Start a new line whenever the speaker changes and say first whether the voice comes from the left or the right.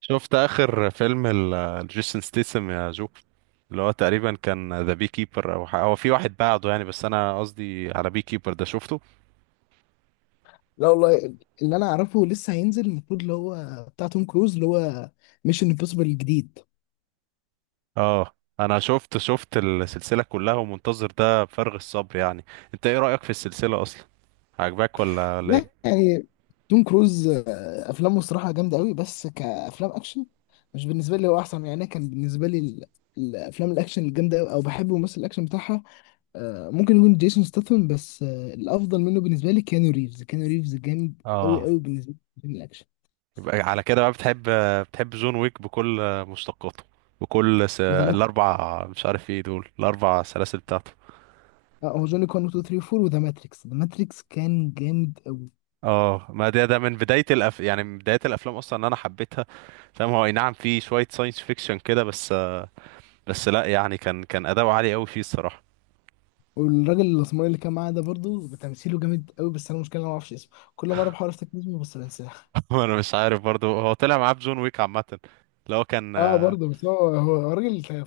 right: شفت اخر فيلم لجيسون ستيسم يا جو، اللي هو تقريبا كان ذا بي كيبر، او هو في واحد بعده يعني، بس انا قصدي على بي كيبر ده شفته.
left: لا والله. اللي انا اعرفه لسه هينزل، المفروض اللي هو بتاع توم كروز اللي هو ميشن امبوسيبل الجديد.
right: اه. انا شفت السلسله كلها، ومنتظر ده بفارغ الصبر يعني. انت ايه رايك في السلسله اصلا؟ عجباك ولا
left: لا
right: ايه؟
left: يعني، توم كروز افلامه الصراحه جامده قوي، بس كافلام اكشن مش بالنسبه لي هو احسن يعني. أنا كان بالنسبه لي الافلام الاكشن الجامده أوي، او بحب ممثل الاكشن بتاعها. ممكن يكون جيسون ستاثام، بس الافضل منه بالنسبه لي كيانو ريفز. كيانو ريفز جامد قوي
right: اه،
left: قوي بالنسبه لي في الفيلم الاكشن.
right: يبقى على كده بقى بتحب جون ويك بكل مشتقاته،
left: وذا ماتريكس.
right: الاربع، مش عارف ايه دول، الاربع سلاسل بتاعته.
left: اه هو جوني كون 2 3 4، وذا ماتريكس. ذا ماتريكس كان جامد.
right: اه، ما ده من يعني من بداية الأفلام أصلا إن أنا حبيتها، فاهم، هو أي نعم في شوية ساينس فيكشن كده بس، بس لأ يعني كان أداؤه عالي أوي فيه الصراحة.
left: والراجل الاسمراني اللي كان معاه ده برضه تمثيله جامد قوي، بس انا المشكله إن انا ما اعرفش اسمه، كل مره بحاول افتكر اسمه بس بنساه.
right: وأنا مش عارف برضه هو طلع معاه بجون ويك عامة، اللي هو كان.
left: اه برضه، بس هو راجل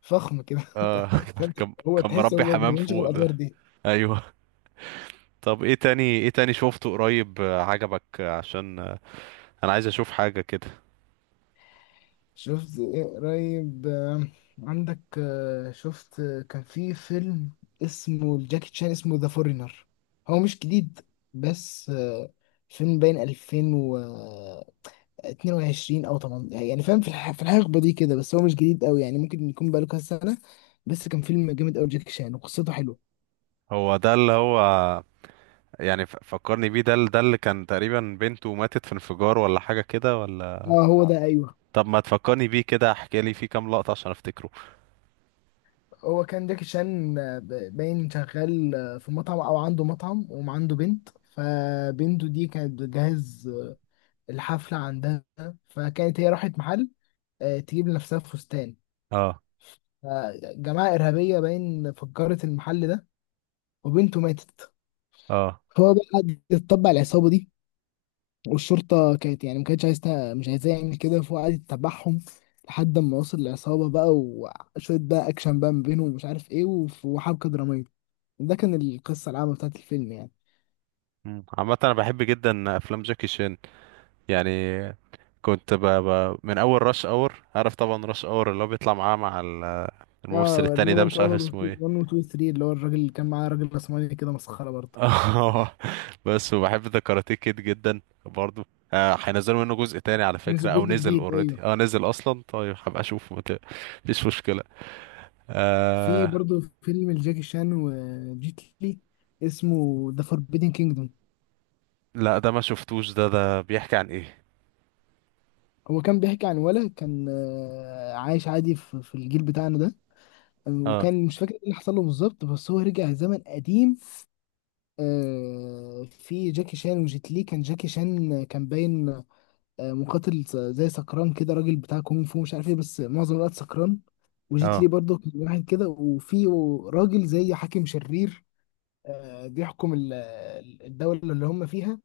left: فخم كده
right: آه،
left: فانت
right: كان
left: هو
right: كان
left: تحس
right: مربي
left: هو ما
right: حمام
left: بيعملش غير
right: فوق
left: الادوار
right: ده.
left: دي.
right: أيوه. طب إيه تاني، إيه تاني شوفته قريب، عجبك، آه، عشان آه، أنا عايز أشوف حاجة كده.
left: شفت ايه قريب؟ عندك شفت كان في فيلم اسمه الجاكي تشان، اسمه ذا فورينر. هو مش جديد، بس فيلم باين 2000 22 او 18 يعني، فاهم؟ في الحقبه دي كده، بس هو مش جديد قوي يعني، ممكن يكون بقاله كذا سنه. بس كان فيلم جامد قوي، جاكي شان وقصته حلوه.
right: هو ده اللي هو، يعني فكرني بيه ده، ده اللي كان تقريبا بنته ماتت في انفجار، ولا حاجة كده ولا؟
left: اه هو ده، ايوه.
right: طب ما تفكرني بيه كده، احكي لي فيه كام لقطة عشان افتكره.
left: هو كان جاكي شان باين شغال في مطعم، او عنده مطعم، وعنده بنت. فبنته دي كانت بتجهز الحفله عندها، فكانت هي راحت محل تجيب لنفسها فستان.
right: اه،
left: فجماعه ارهابيه باين فجرت المحل ده، وبنته ماتت.
right: اه.
left: هو بقى قعد يتطبع العصابه دي، والشرطة كانت يعني ما كانتش عايزة، مش عايزاه يعمل كده، فهو قعد يتبعهم لحد ما وصل للعصابة بقى. وشوية بقى أكشن بقى ما بينه ومش عارف إيه، وحبكة درامية. ده كان القصة العامة بتاعت الفيلم يعني.
right: عامة انا بحب جدا افلام جاكي شان، يعني كنت من اول راش اور، عارف طبعا راش اور اللي هو بيطلع معاه مع الممثل
left: اه اللي
right: التاني
left: هو
right: ده،
left: رش
right: مش عارف
left: اونر 1
right: اسمه
left: و
right: ايه.
left: 2 3، اللي هو الراجل اللي كان معاه، راجل راسمالي كده، مسخرة برضه.
right: اه. بس وبحب ذا كاراتيه كيد جدا برضو. هينزلوا منه جزء تاني على فكرة،
left: نزل
right: او
left: جزء
right: نزل
left: جديد،
right: اوريدي؟
left: ايوه.
right: اه، نزل اصلا، طيب هبقى اشوفه، مفيش مشكلة.
left: في
right: آه...
left: برضه فيلم لجاكي شان وجيت لي، اسمه ذا فوربيدن كينجدوم.
right: لا ده ما شفتوش، ده بيحكي عن ايه؟
left: هو كان بيحكي عن ولد كان عايش عادي في الجيل بتاعنا ده.
right: اه،
left: وكان مش فاكر ايه اللي حصل له بالظبط، بس هو رجع زمن قديم. في جاكي شان وجيت لي. كان جاكي شان كان باين مقاتل زي سكران كده، راجل بتاع كونغ فو مش عارف ايه، بس معظم الوقت سكران. وجيت لي
right: اه.
left: برضه كان واحد كده، وفي راجل زي حاكم شرير بيحكم الدولة اللي هم فيها،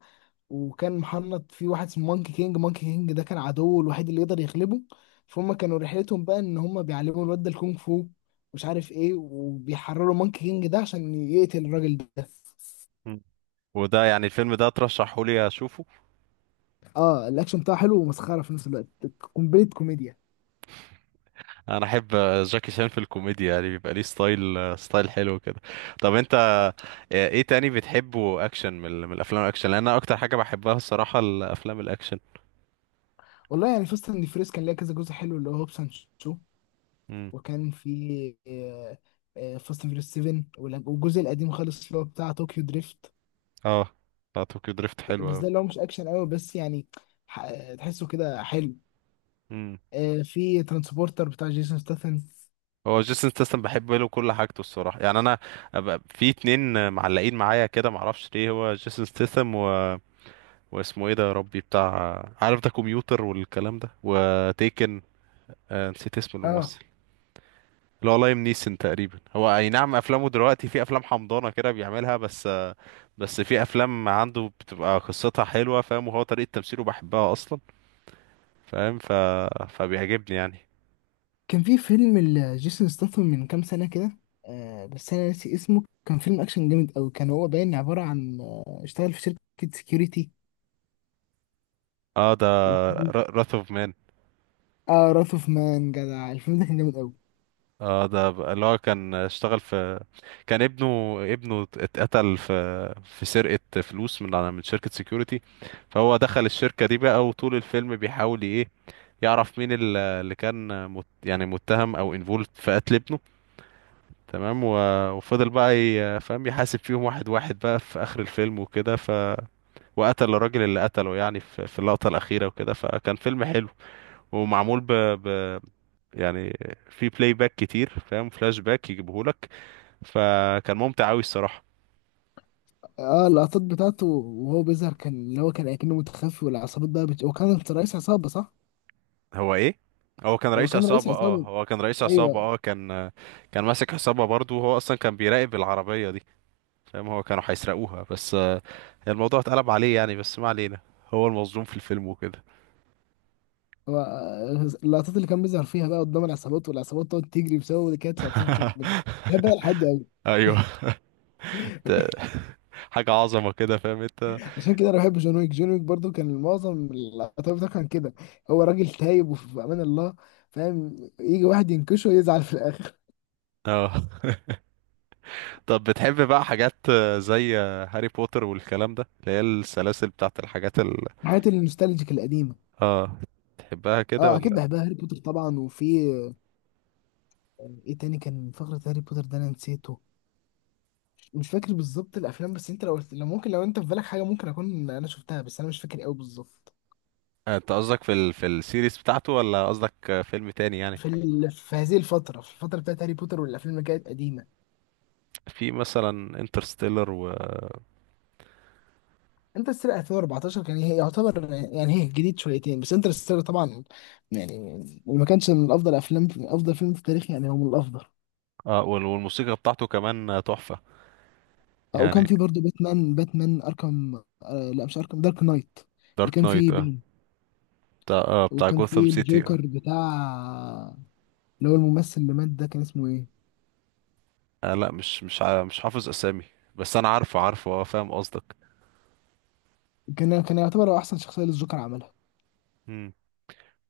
left: وكان محنط في واحد اسمه مونكي كينج. مونكي كينج ده كان عدوه الوحيد اللي يقدر يغلبه. فهم كانوا رحلتهم بقى ان هم بيعلموا الواد ده الكونغ فو، مش عارف ايه، وبيحرروا مونكي كينج ده عشان يقتل الراجل ده.
right: وده يعني الفيلم ده ترشحه لي اشوفه؟
left: اه الاكشن بتاعه حلو ومسخره في نفس الوقت، كومبليت كوميديا.
right: انا احب جاكي شان في الكوميديا، يعني بيبقى ليه ستايل، ستايل حلو كده. طب انت، ايه تاني بتحبه اكشن من من الافلام الاكشن؟ لان انا اكتر حاجه بحبها الصراحه الافلام الاكشن.
left: والله يعني، فاست اند فيريس كان ليها كذا جزء حلو، اللي هو هوبس اند شو.
right: امم.
left: وكان في فاست اند فيريس 7، والجزء القديم خالص اللي هو بتاع طوكيو دريفت.
right: اه، بتاع طوكيو دريفت حلو
left: بس
right: قوي.
left: ده اللي هو مش اكشن قوي، بس يعني تحسه كده حلو.
right: امم.
left: في ترانسبورتر بتاع جيسون ستاثام.
right: هو جيسون ستاثام بحب له كل حاجته الصراحه، يعني انا أبقى في اتنين معلقين معايا كده، معرفش ليه، هو جيسون ستاثام و... واسمه ايه ده يا ربي؟ بتاع، عارف، ده كمبيوتر والكلام ده، وتيكن. نسيت اسم
left: اه
right: الممثل، اللي هو لايم نيسون تقريبا. هو اي نعم افلامه دلوقتي في افلام حمضانه كده بيعملها بس، بس في افلام عنده بتبقى قصتها حلوه، فاهم، وهو طريقه تمثيله بحبها اصلا، فاهم، فبيعجبني يعني.
left: كان في فيلم لجيسون ستاثام من كام سنة كده، بس أنا ناسي اسمه. كان فيلم أكشن جامد أوي، كان هو باين عبارة عن اشتغل في شركة سكيورتي،
right: اه، ده
left: وكان.
right: راث اوف مان.
left: اه راث اوف مان، جدع الفيلم ده كان جامد أوي.
right: اه، ده اللي هو كان اشتغل في، كان ابنه اتقتل في سرقه فلوس من شركه سيكوريتي، فهو دخل الشركه دي بقى، وطول الفيلم بيحاول ايه، يعرف مين اللي كان يعني متهم او انفولد في قتل ابنه، تمام، و... وفضل بقى فاهم يحاسب فيهم واحد واحد بقى في آخر الفيلم وكده، وقتل الراجل اللي قتله يعني، في اللقطة الأخيرة وكده، فكان فيلم حلو، ومعمول ب... يعني في بلاي باك كتير، فاهم، فلاش باك يجيبهولك، فكان ممتع أوي الصراحة.
left: اه اللقطات بتاعته وهو بيظهر، كان اللي هو كان أكنه متخفي، والعصابات بقى هو كان رئيس عصابة، صح؟
right: هو إيه؟ هو كان
left: هو
right: رئيس
left: كان رئيس
right: عصابة، اه،
left: عصابة،
right: هو كان رئيس عصابة،
left: أيوه.
right: اه، كان ماسك عصابة برضه، وهو أصلا كان بيراقب العربية دي، فاهم، هو كانوا هيسرقوها بس، الموضوع اتقلب عليه يعني، بس ما علينا، هو المظلوم في الفيلم وكده.
left: هو اللقطات اللي كان بيظهر فيها بقى قدام العصابات، والعصابات تقعد تجري بسببه، دي كانت لقطات بحبها لحد أوي.
right: ايوه. ت- حاجة عظمة كده، فاهم انت؟
left: عشان كده انا بحب جون ويك. جون ويك برضه كان معظم العتاوله بتاعه كان كده، هو راجل تايب وفي امان الله، فاهم؟ يجي واحد ينكشه ويزعل في الاخر.
right: اه، طب بتحب بقى حاجات، زي، هاري بوتر والكلام ده، اللي هي السلاسل بتاعت الحاجات ال…
left: الحاجات النوستالجيك القديمه،
right: اه، تحبها كده
left: اه اكيد
right: ولا؟
left: بحبها. هاري بوتر طبعا، وفي ايه تاني كان فقره هاري بوتر ده انا نسيته، مش فاكر بالظبط الافلام. بس انت لو ممكن، لو انت في بالك حاجه ممكن اكون انا شفتها، بس انا مش فاكر قوي بالظبط.
right: انت قصدك في في السيريز بتاعته، ولا قصدك فيلم تاني يعني؟
left: في هذه الفتره، في الفتره بتاعت هاري بوتر والافلام اللي كانت قديمه.
right: في مثلا انترستيلر و...
left: انترستيلر 2014 كان هي يعتبر يعني، هي جديد شويتين، بس انترستيلر طبعا يعني، وما كانش من افضل فيلم في التاريخ يعني، هو من الافضل.
right: اه، وال- والموسيقى بتاعته كمان، تحفة يعني.
left: وكان في برضه باتمان اركم، آه لا مش اركم، دارك نايت، اللي
right: دارك
left: كان
right: نايت،
left: فيه
right: اه،
left: بين.
right: بتاع، بتاع
left: وكان
right: جوثام
left: فيه
right: سيتي.
left: الجوكر بتاع، اللي هو الممثل اللي مات ده كان اسمه ايه؟
right: لا، مش مش حافظ اسامي، بس انا عارفه عارفه، اه، فاهم قصدك.
left: كان يعتبر هو احسن شخصيه للجوكر عملها.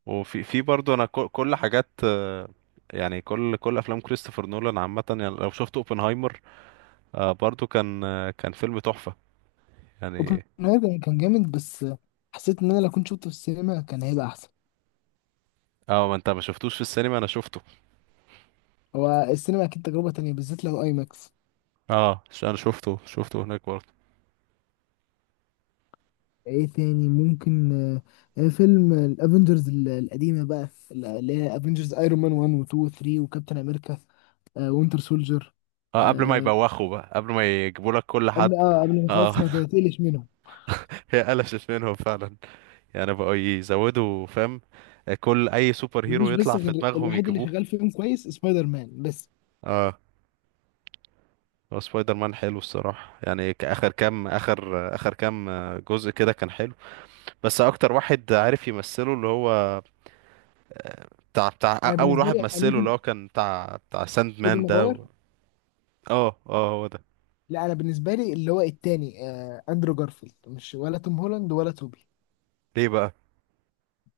right: وفي برضه، انا كل حاجات، يعني كل افلام كريستوفر نولان عامه، يعني لو شفت اوبنهايمر، برضه كان، كان فيلم تحفه يعني.
left: اوبنهايمر كان جامد، بس حسيت ان انا لو كنت شفته في السينما كان هيبقى احسن.
right: اه، ما انت ما شفتوش في السينما، انا شفته.
left: هو السينما اكيد تجربه تانية، بالذات لو اي ماكس.
right: اه، انا شفته هناك برضه.
left: ايه تاني ممكن فيلم الافنجرز القديمه بقى، اللي هي افنجرز، ايرون مان 1 و 2 و 3، وكابتن امريكا وينتر سولجر.
right: اه، قبل ما يبوخوا بقى، قبل ما يجيبوا لك كل حد.
left: قبل ما
right: اه.
left: خلاص، ما تقلش منهم.
right: هي قلشت منهم فعلا، يعني بقوا يزودوا، فاهم، كل اي سوبر هيرو
left: مفيش
right: يطلع
left: بس
right: في
left: غير
right: دماغهم
left: الوحيد اللي
right: يجيبوه.
left: شغال فيهم كويس سبايدر مان بس.
right: اه، هو سبايدر مان حلو الصراحه، يعني اخر كام اخر اخر كام، جزء كده كان حلو، بس اكتر واحد عارف يمثله اللي هو بتاع
left: انا
right: اول
left: بالنسبه
right: واحد
left: لي
right: مثله، اللي
left: اميزنج،
right: هو كان بتاع ساند
left: توبي
right: مان ده
left: ماجواير.
right: و… اه، اه، هو ده.
left: لا، انا بالنسبه لي اللي هو التاني، اندرو جارفيلد، مش ولا توم هولاند ولا توبي.
right: ليه بقى؟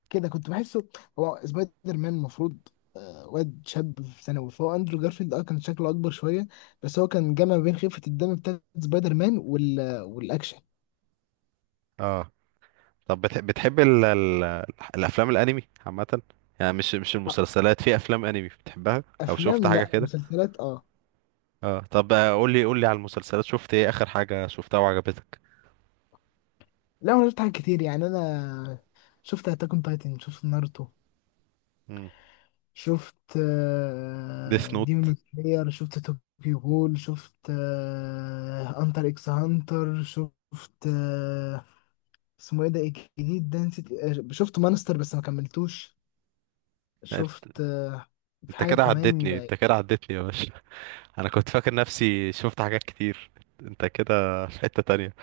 left: كده كنت بحسه. هو سبايدر مان المفروض واد شاب في ثانوي، فهو اندرو جارفيلد اه كان شكله اكبر شويه، بس هو كان جمع ما بين خفه الدم بتاعت سبايدر مان والاكشن.
right: اه، طب بتحب الافلام الانمي عامه؟ يعني مش
left: لا،
right: المسلسلات، في افلام انمي بتحبها او شفت
left: افلام،
right: حاجه
left: لا
right: كده؟
left: مسلسلات اه.
right: اه، طب، قول لي على المسلسلات، شفت ايه اخر حاجه شفتها وعجبتك؟
left: لا انا شفت حاجات كتير يعني، انا شفت اتاك اون تايتن، شفت ناruto،
right: امم.
left: شفت
right: ديس نوت.
left: ديمون سلاير، شفت توكيو غول، شفت انتر اكس هانتر، شفت اسمه ايه ده؟ إيه الجديد ده نسيت. شفت مانستر بس ما كملتوش. شفت في
right: انت
left: حاجة
right: كده
left: كمان.
right: عدتني، انت كده عدتني يا باشا، انا كنت فاكر نفسي شفت حاجات كتير، انت كده في حتة تانية.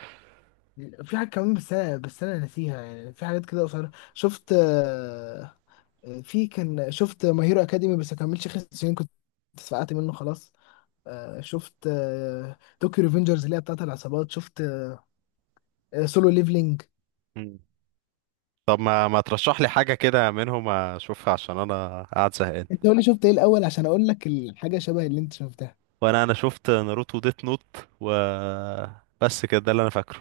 left: في حاجة كمان، بس أنا ناسيها يعني. في حاجات كده قصيرة شفت في كان شفت ماي هيرو أكاديمي، بس ما كملش 5 سنين كنت اتفقعت منه خلاص. شفت طوكيو ريفنجرز اللي هي بتاعت العصابات، شفت سولو ليفلينج.
right: طب ما ترشح لي حاجة كده منهم اشوفها، عشان انا قاعد زهقان.
left: انت قول لي شفت ايه الأول، عشان أقول لك الحاجة شبه اللي انت شفتها.
right: وانا انا شفت ناروتو وديت نوت و… بس كده، ده اللي انا فاكره،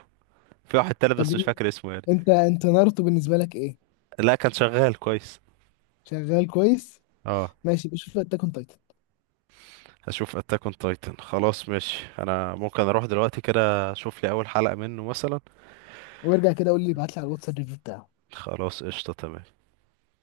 right: في واحد تالت
left: طب
right: بس مش فاكر اسمه يعني.
left: انت ناruto بالنسبة لك ايه؟
right: لا، كان شغال كويس.
left: شغال كويس؟
right: اه،
left: ماشي، بشوف اتاك اون تايتن
right: هشوف اتاك اون تايتن، خلاص ماشي، انا ممكن اروح دلوقتي كده اشوف لي اول حلقة منه مثلا.
left: وارجع كده قول لي، ابعت لي على الواتساب الريفيو بتاعه.
right: خلاص قشطة تمام.